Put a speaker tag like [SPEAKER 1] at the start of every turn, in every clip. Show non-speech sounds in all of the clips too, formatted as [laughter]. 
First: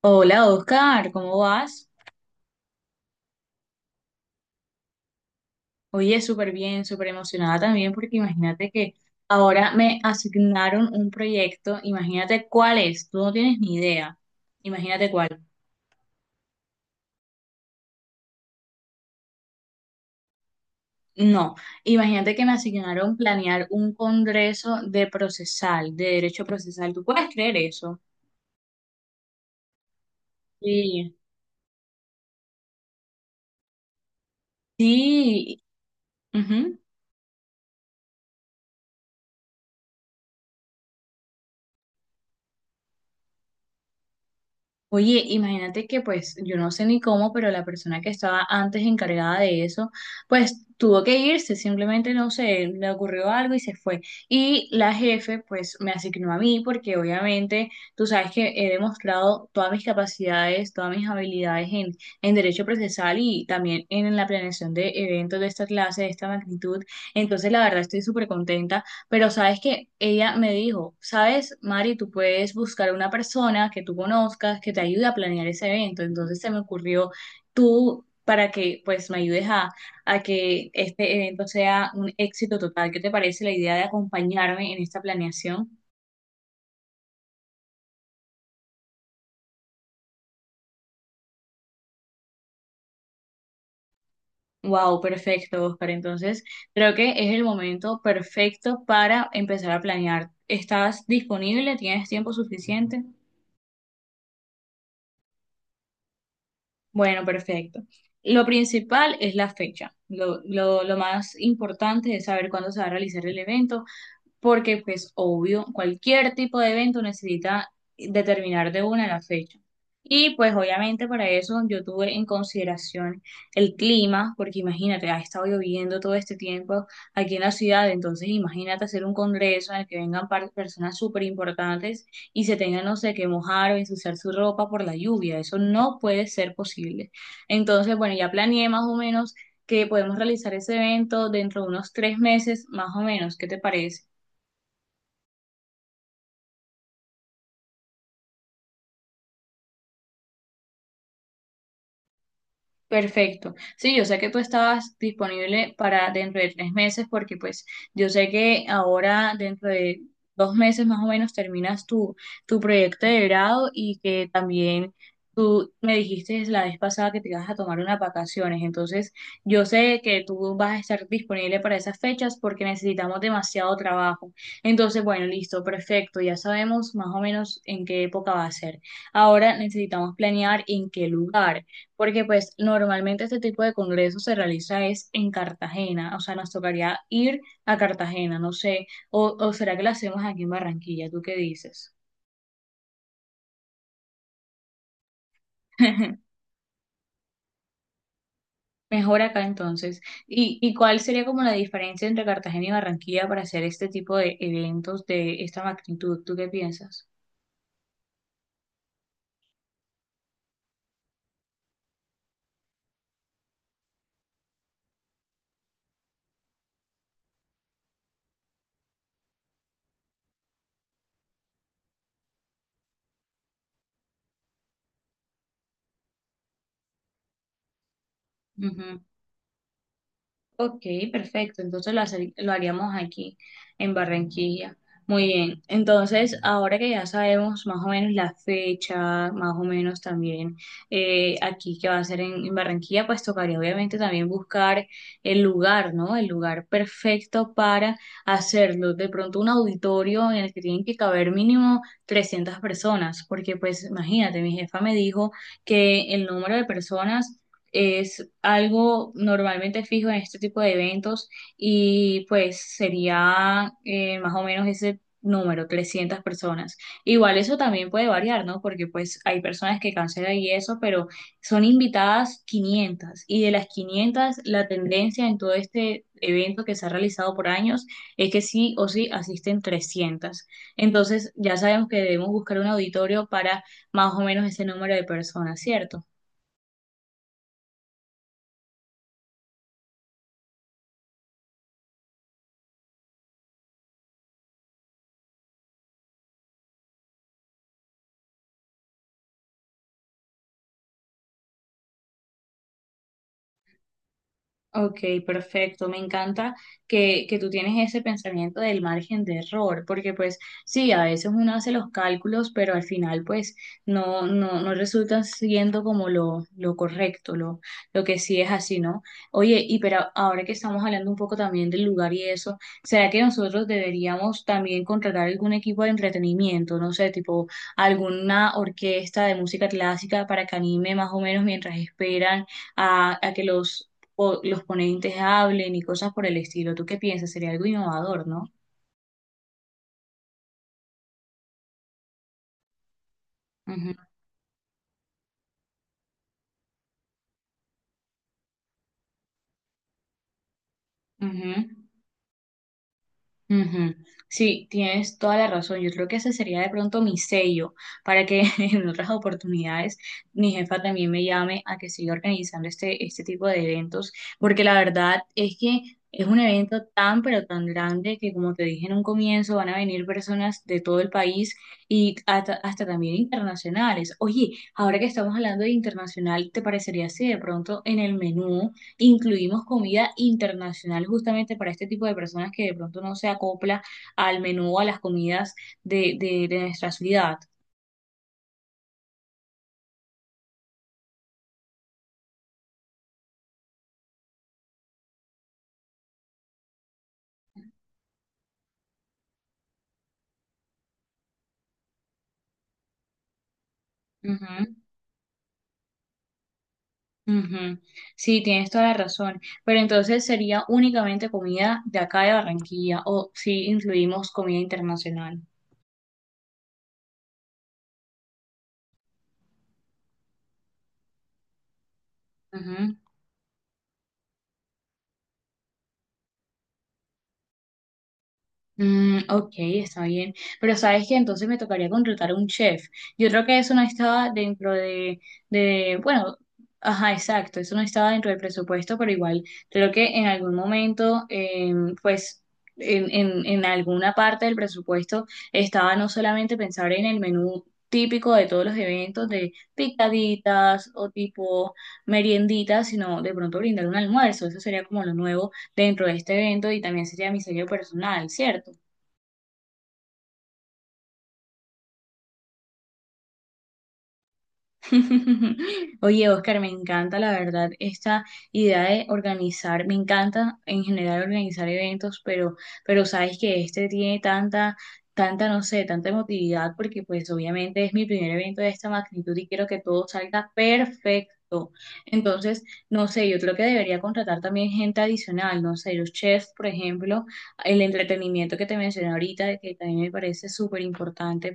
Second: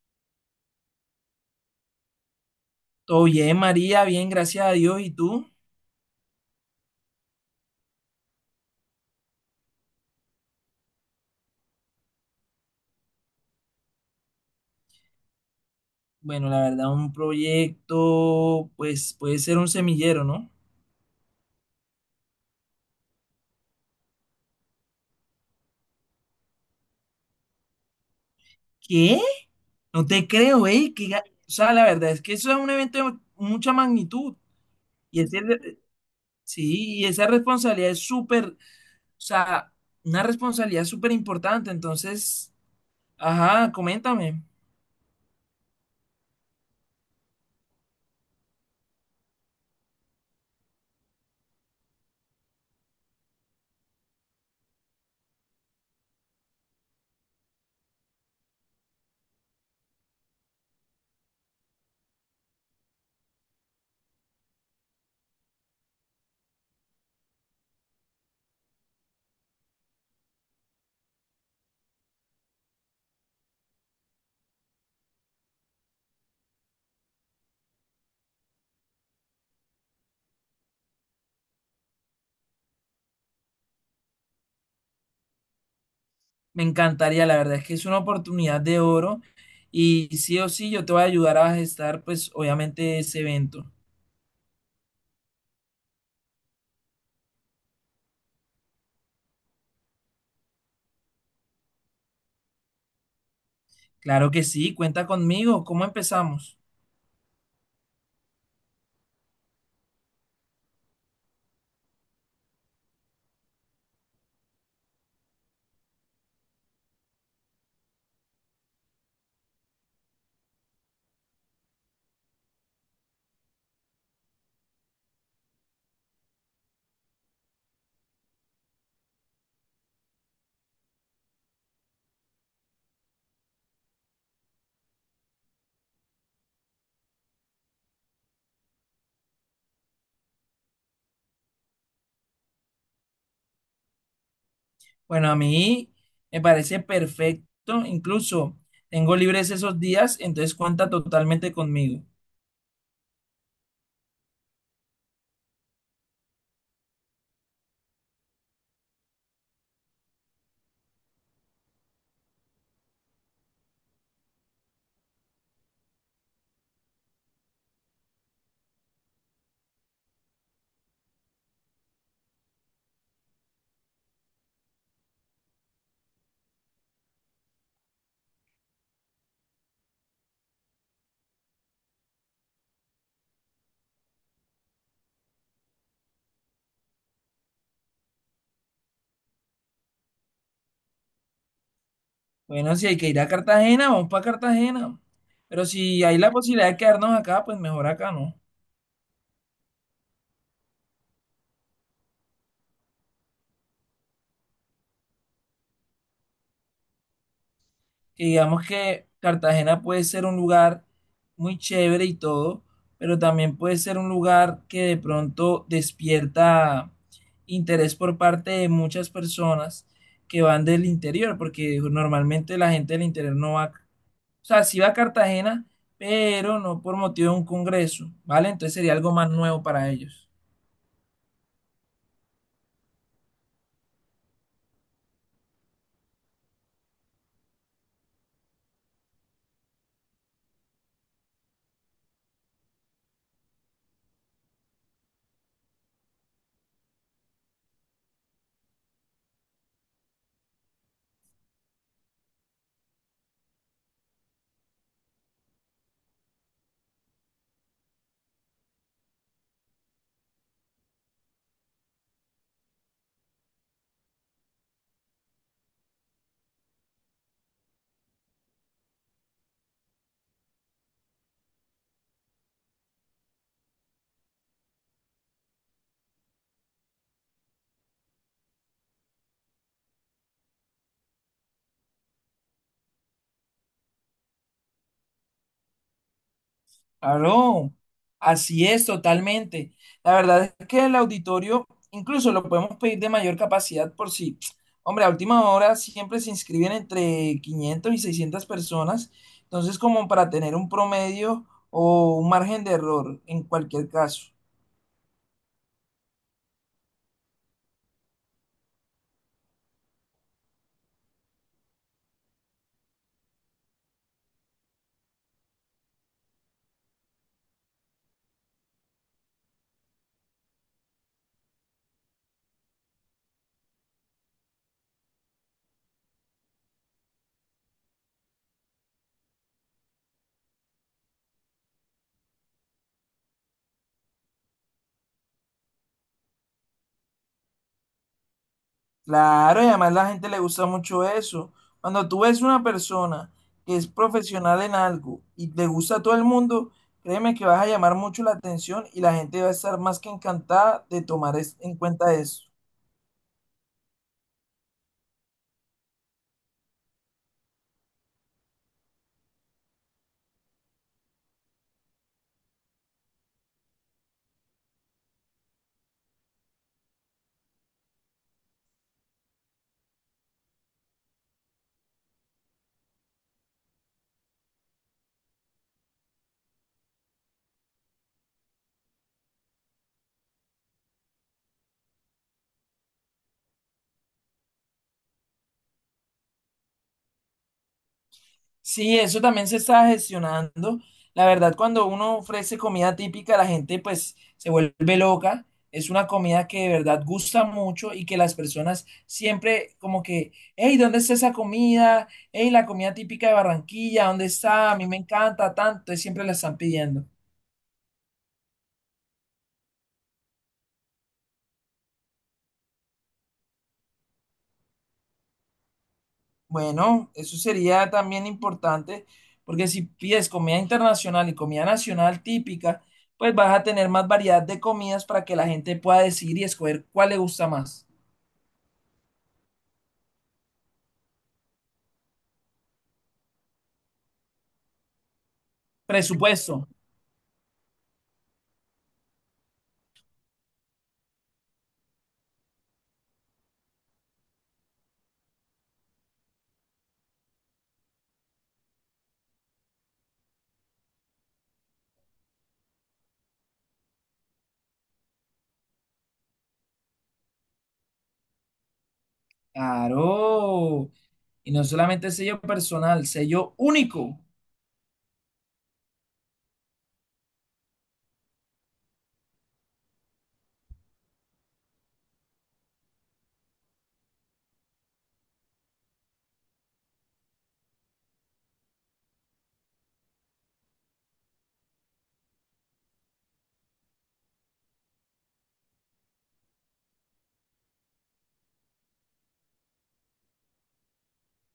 [SPEAKER 1] Hola Oscar, ¿cómo vas?
[SPEAKER 2] Todo bien, María, bien, gracias a Dios. ¿Y tú?
[SPEAKER 1] Oye, súper bien, súper emocionada también porque imagínate que ahora me asignaron un proyecto, imagínate cuál es, tú no tienes ni idea, imagínate cuál,
[SPEAKER 2] Bueno, la verdad, un proyecto, pues puede ser un semillero, ¿no?
[SPEAKER 1] no, imagínate que me asignaron planear un congreso de procesal, de derecho procesal, ¿tú puedes creer eso?
[SPEAKER 2] ¿Qué? No te creo, ¿eh?
[SPEAKER 1] Sí.
[SPEAKER 2] O sea, la verdad es que eso es un evento de mucha magnitud. Y ese,
[SPEAKER 1] Sí,
[SPEAKER 2] re-
[SPEAKER 1] ujú.
[SPEAKER 2] sí, y esa responsabilidad es súper, o sea, una responsabilidad súper importante. Entonces, ajá, coméntame.
[SPEAKER 1] Oye, imagínate que pues yo no sé ni cómo, pero la persona que estaba antes encargada de eso, pues tuvo que irse, simplemente no sé, le ocurrió algo y se fue. Y la jefe pues me asignó a mí porque obviamente tú sabes que he demostrado todas mis capacidades, todas mis habilidades en derecho procesal y también en la planeación de eventos de esta clase, de esta magnitud. Entonces la verdad estoy súper contenta, pero sabes que ella me dijo, sabes, Mari, tú puedes buscar a una persona que tú conozcas que te ayude a planear ese evento. Entonces se me ocurrió tú para que pues me ayudes a que este evento sea un éxito total. ¿Qué te parece la idea de acompañarme en esta planeación?
[SPEAKER 2] Me encantaría, la verdad es que es una oportunidad de oro. Y sí o sí, yo te voy a ayudar a gestar, pues, obviamente, ese evento.
[SPEAKER 1] Wow, perfecto, Oscar. Entonces creo que es el momento perfecto para empezar a planear. ¿Estás disponible? ¿Tienes tiempo suficiente?
[SPEAKER 2] Claro que sí, cuenta conmigo. ¿Cómo empezamos?
[SPEAKER 1] Bueno, perfecto. Lo principal es la fecha. Lo más importante es saber cuándo se va a realizar el evento, porque pues obvio, cualquier tipo de evento necesita determinar de una la fecha. Y pues obviamente para eso yo tuve en consideración el clima, porque imagínate, ha estado lloviendo todo este tiempo aquí en la ciudad, entonces imagínate hacer un congreso en el que vengan personas súper importantes y se tengan, no sé, que mojar o ensuciar su ropa por la lluvia, eso no puede ser posible. Entonces, bueno, ya planeé más o menos que podemos realizar ese evento dentro de unos 3 meses, más o menos, ¿qué te parece?
[SPEAKER 2] Bueno, a mí me parece perfecto, incluso tengo libres esos días, entonces cuenta totalmente conmigo.
[SPEAKER 1] Perfecto. Sí, yo sé que tú estabas disponible para dentro de 3 meses, porque pues yo sé que ahora dentro de 2 meses más o menos terminas tu proyecto de grado y que también tú me dijiste la vez pasada que te ibas a tomar unas vacaciones. Entonces yo sé que tú vas a estar disponible para esas fechas porque necesitamos demasiado trabajo. Entonces, bueno, listo, perfecto. Ya sabemos más o menos en qué época va a ser. Ahora necesitamos planear en qué lugar. Porque pues normalmente este tipo de congresos se realiza es en Cartagena, o sea, nos tocaría ir a Cartagena, no sé, o será que lo hacemos aquí en Barranquilla, ¿tú qué dices?
[SPEAKER 2] Bueno, si hay que ir a Cartagena, vamos para Cartagena. Pero si hay la
[SPEAKER 1] [laughs]
[SPEAKER 2] posibilidad de quedarnos acá, pues mejor acá, ¿no?
[SPEAKER 1] Mejor acá entonces. Y cuál sería como la diferencia entre Cartagena y Barranquilla para hacer este tipo de eventos de esta magnitud? ¿Tú qué piensas?
[SPEAKER 2] Que digamos que Cartagena puede ser un lugar muy chévere y todo, pero también puede ser un lugar que de pronto despierta interés por parte de muchas personas que van del interior, porque normalmente la gente del interior no va, o sea, sí va a Cartagena, pero no por motivo de un congreso, ¿vale? Entonces sería algo más nuevo para ellos.
[SPEAKER 1] Ok, perfecto. Entonces lo haríamos aquí en Barranquilla. Muy bien. Entonces, ahora que ya sabemos más o menos la fecha, más o menos también aquí que va a ser en Barranquilla, pues tocaría obviamente también buscar el lugar, ¿no? El lugar perfecto para hacerlo. De pronto un auditorio en el que tienen que caber mínimo 300 personas, porque pues imagínate, mi jefa me dijo que el número de personas es algo normalmente fijo en este tipo de eventos y pues sería más o menos ese número, 300 personas. Igual eso también puede variar, ¿no? Porque pues hay personas que cancelan y eso, pero son invitadas 500 y de las 500 la tendencia en todo este evento que se ha realizado por años es que sí o sí asisten 300. Entonces ya sabemos que debemos buscar un auditorio para más o menos ese número de personas, ¿cierto?
[SPEAKER 2] Claro, así es totalmente. La verdad es que el auditorio incluso lo podemos pedir de mayor capacidad por si, hombre, a última hora siempre se inscriben entre 500 y 600 personas, entonces como para tener un promedio o un margen de error en cualquier caso.
[SPEAKER 1] Ok, perfecto. Me encanta que tú tienes ese pensamiento del margen de error, porque pues sí, a veces uno hace los cálculos, pero al final pues no, no, no resulta siendo como lo correcto, lo que sí es así, ¿no? Oye, y pero ahora que estamos hablando un poco también del lugar y eso, ¿será que nosotros deberíamos también contratar algún equipo de entretenimiento, no sé, tipo alguna orquesta de música clásica para que anime más o menos mientras esperan? A que los o los ponentes hablen y cosas por el estilo. ¿Tú qué piensas? Sería algo innovador, ¿no?
[SPEAKER 2] Claro, y además la gente le gusta mucho eso. Cuando tú ves una persona que es
[SPEAKER 1] Ujú,
[SPEAKER 2] profesional en algo y le gusta a todo el mundo, créeme que vas a llamar mucho la atención y la gente va a estar más que encantada de tomar
[SPEAKER 1] ujú.
[SPEAKER 2] en cuenta eso.
[SPEAKER 1] Ujú. Sí, tienes toda la razón. Yo creo que ese sería de pronto mi sello para que [laughs] en otras oportunidades mi jefa también me llame a que siga organizando este tipo de eventos, porque la verdad es que es un evento tan pero tan grande que como te dije en un comienzo van a venir personas de todo el país y hasta también internacionales. Oye, ahora que estamos hablando de internacional, ¿te parecería si de pronto en el menú incluimos comida internacional justamente para este tipo de personas que de pronto no se acopla al menú o a las comidas de nuestra ciudad.
[SPEAKER 2] Sí, eso también se está gestionando. La verdad, cuando uno ofrece comida típica, la gente pues se vuelve loca. Es una comida que de verdad gusta mucho y que las personas siempre como que, hey, ¿dónde está esa comida? Hey, la comida típica de Barranquilla, ¿dónde está?
[SPEAKER 1] Ujú,
[SPEAKER 2] A mí me encanta tanto, y siempre la están pidiendo.
[SPEAKER 1] ujú. Sí, tienes toda la razón, pero entonces sería únicamente comida de acá de Barranquilla o si incluimos comida internacional.
[SPEAKER 2] Bueno, eso sería también importante, porque si pides comida internacional y comida nacional típica, pues vas a tener más variedad de comidas para que la gente pueda decidir y escoger cuál le gusta más.
[SPEAKER 1] Mm, ok, está bien. Pero sabes que entonces me tocaría contratar a un chef. Yo creo que eso no estaba dentro de, bueno,
[SPEAKER 2] Presupuesto.
[SPEAKER 1] ajá, exacto, eso no estaba dentro del presupuesto, pero igual creo que en algún momento, pues, en, en alguna parte del presupuesto estaba no solamente pensar en el menú típico de todos los eventos, de picaditas o tipo merienditas, sino de pronto brindar un almuerzo. Eso sería como lo nuevo dentro de este evento y también sería mi sello personal, ¿cierto?
[SPEAKER 2] Claro. Y no solamente sello personal, sello único.
[SPEAKER 1] [laughs] Oye, Oscar, me encanta la verdad esta idea de organizar, me encanta en general organizar eventos, pero sabes que este tiene tanta, tanta, no sé, tanta emotividad, porque pues obviamente es mi primer evento de esta magnitud y quiero que todo salga perfecto. Entonces, no sé, yo creo que debería contratar también gente adicional, no sé, los chefs, por ejemplo, el entretenimiento que te mencioné ahorita, que también me parece súper importante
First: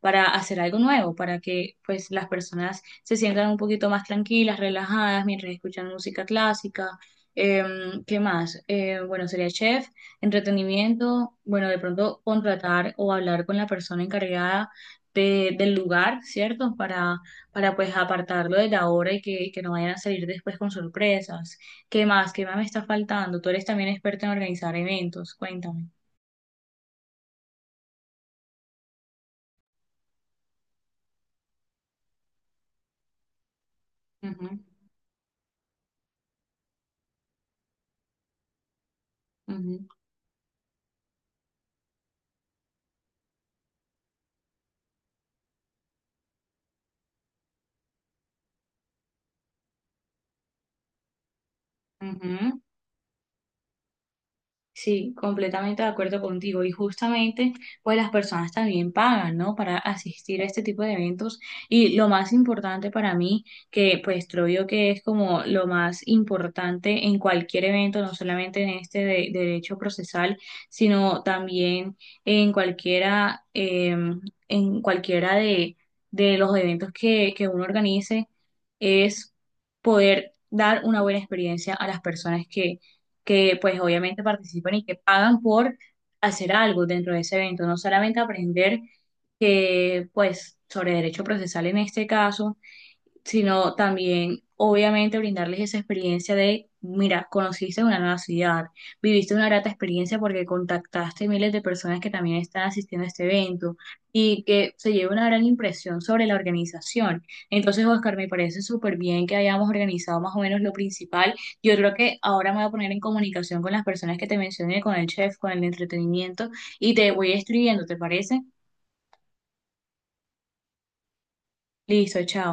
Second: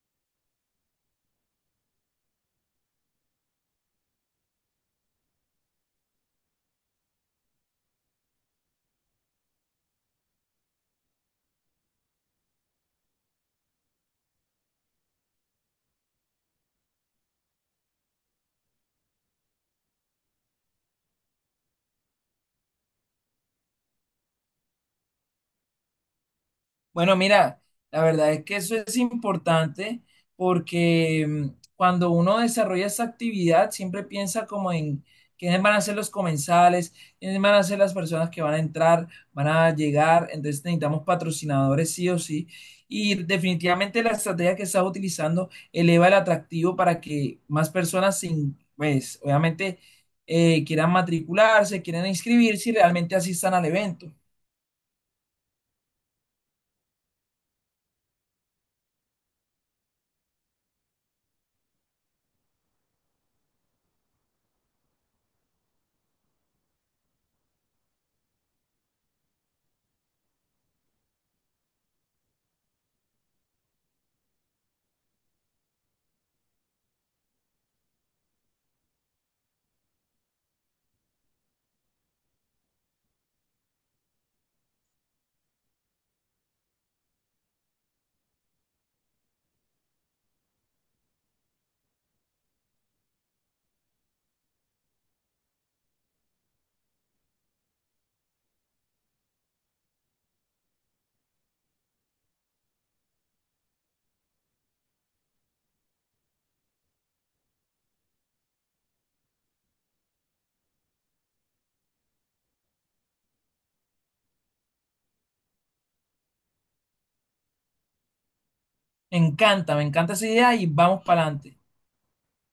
[SPEAKER 1] para hacer algo nuevo, para que pues las personas se sientan un poquito más tranquilas, relajadas mientras escuchan música clásica. Eh, ¿Qué más? Bueno, sería chef, entretenimiento, bueno, de pronto contratar o hablar con la persona encargada del lugar, ¿cierto? Para pues apartarlo de la hora y que no vayan a salir después con sorpresas. ¿Qué más? ¿Qué más me está faltando? Tú eres también experta en organizar eventos, cuéntame.
[SPEAKER 2] Bueno, mira, la verdad es que eso es importante porque cuando uno desarrolla esa actividad, siempre piensa
[SPEAKER 1] Ujú,
[SPEAKER 2] como en quiénes van a ser los comensales, quiénes van a ser las personas que van a entrar, van a
[SPEAKER 1] ujú,
[SPEAKER 2] llegar, entonces necesitamos patrocinadores sí o sí. Y definitivamente la estrategia que estás utilizando eleva el atractivo para que más personas, sin, pues, obviamente, quieran matricularse, quieran
[SPEAKER 1] ujú.
[SPEAKER 2] inscribirse y realmente asistan al evento.
[SPEAKER 1] Sí, completamente de acuerdo contigo. Y justamente, pues las personas también pagan, ¿no? Para asistir a este tipo de eventos. Y lo más importante para mí, que pues creo yo que es como lo más importante en cualquier evento, no solamente en este de derecho procesal, sino también en cualquiera, eh, en cualquiera de los eventos que uno organice, es poder dar una buena experiencia a las personas que pues obviamente participan y que pagan por hacer algo dentro de ese evento, no solamente aprender que pues sobre derecho procesal en este caso, sino también, obviamente, brindarles esa experiencia de, mira, conociste una nueva ciudad, viviste una grata experiencia porque contactaste miles de personas que también están asistiendo a este evento y que se lleva una gran impresión sobre la organización. Entonces, Oscar, me parece súper bien que hayamos organizado más o menos lo principal. Yo creo que ahora me voy a poner en comunicación con las personas que te mencioné, con el chef, con el entretenimiento y te voy escribiendo, ¿te parece?
[SPEAKER 2] Me encanta esa idea y vamos para adelante.
[SPEAKER 1] Listo, chao.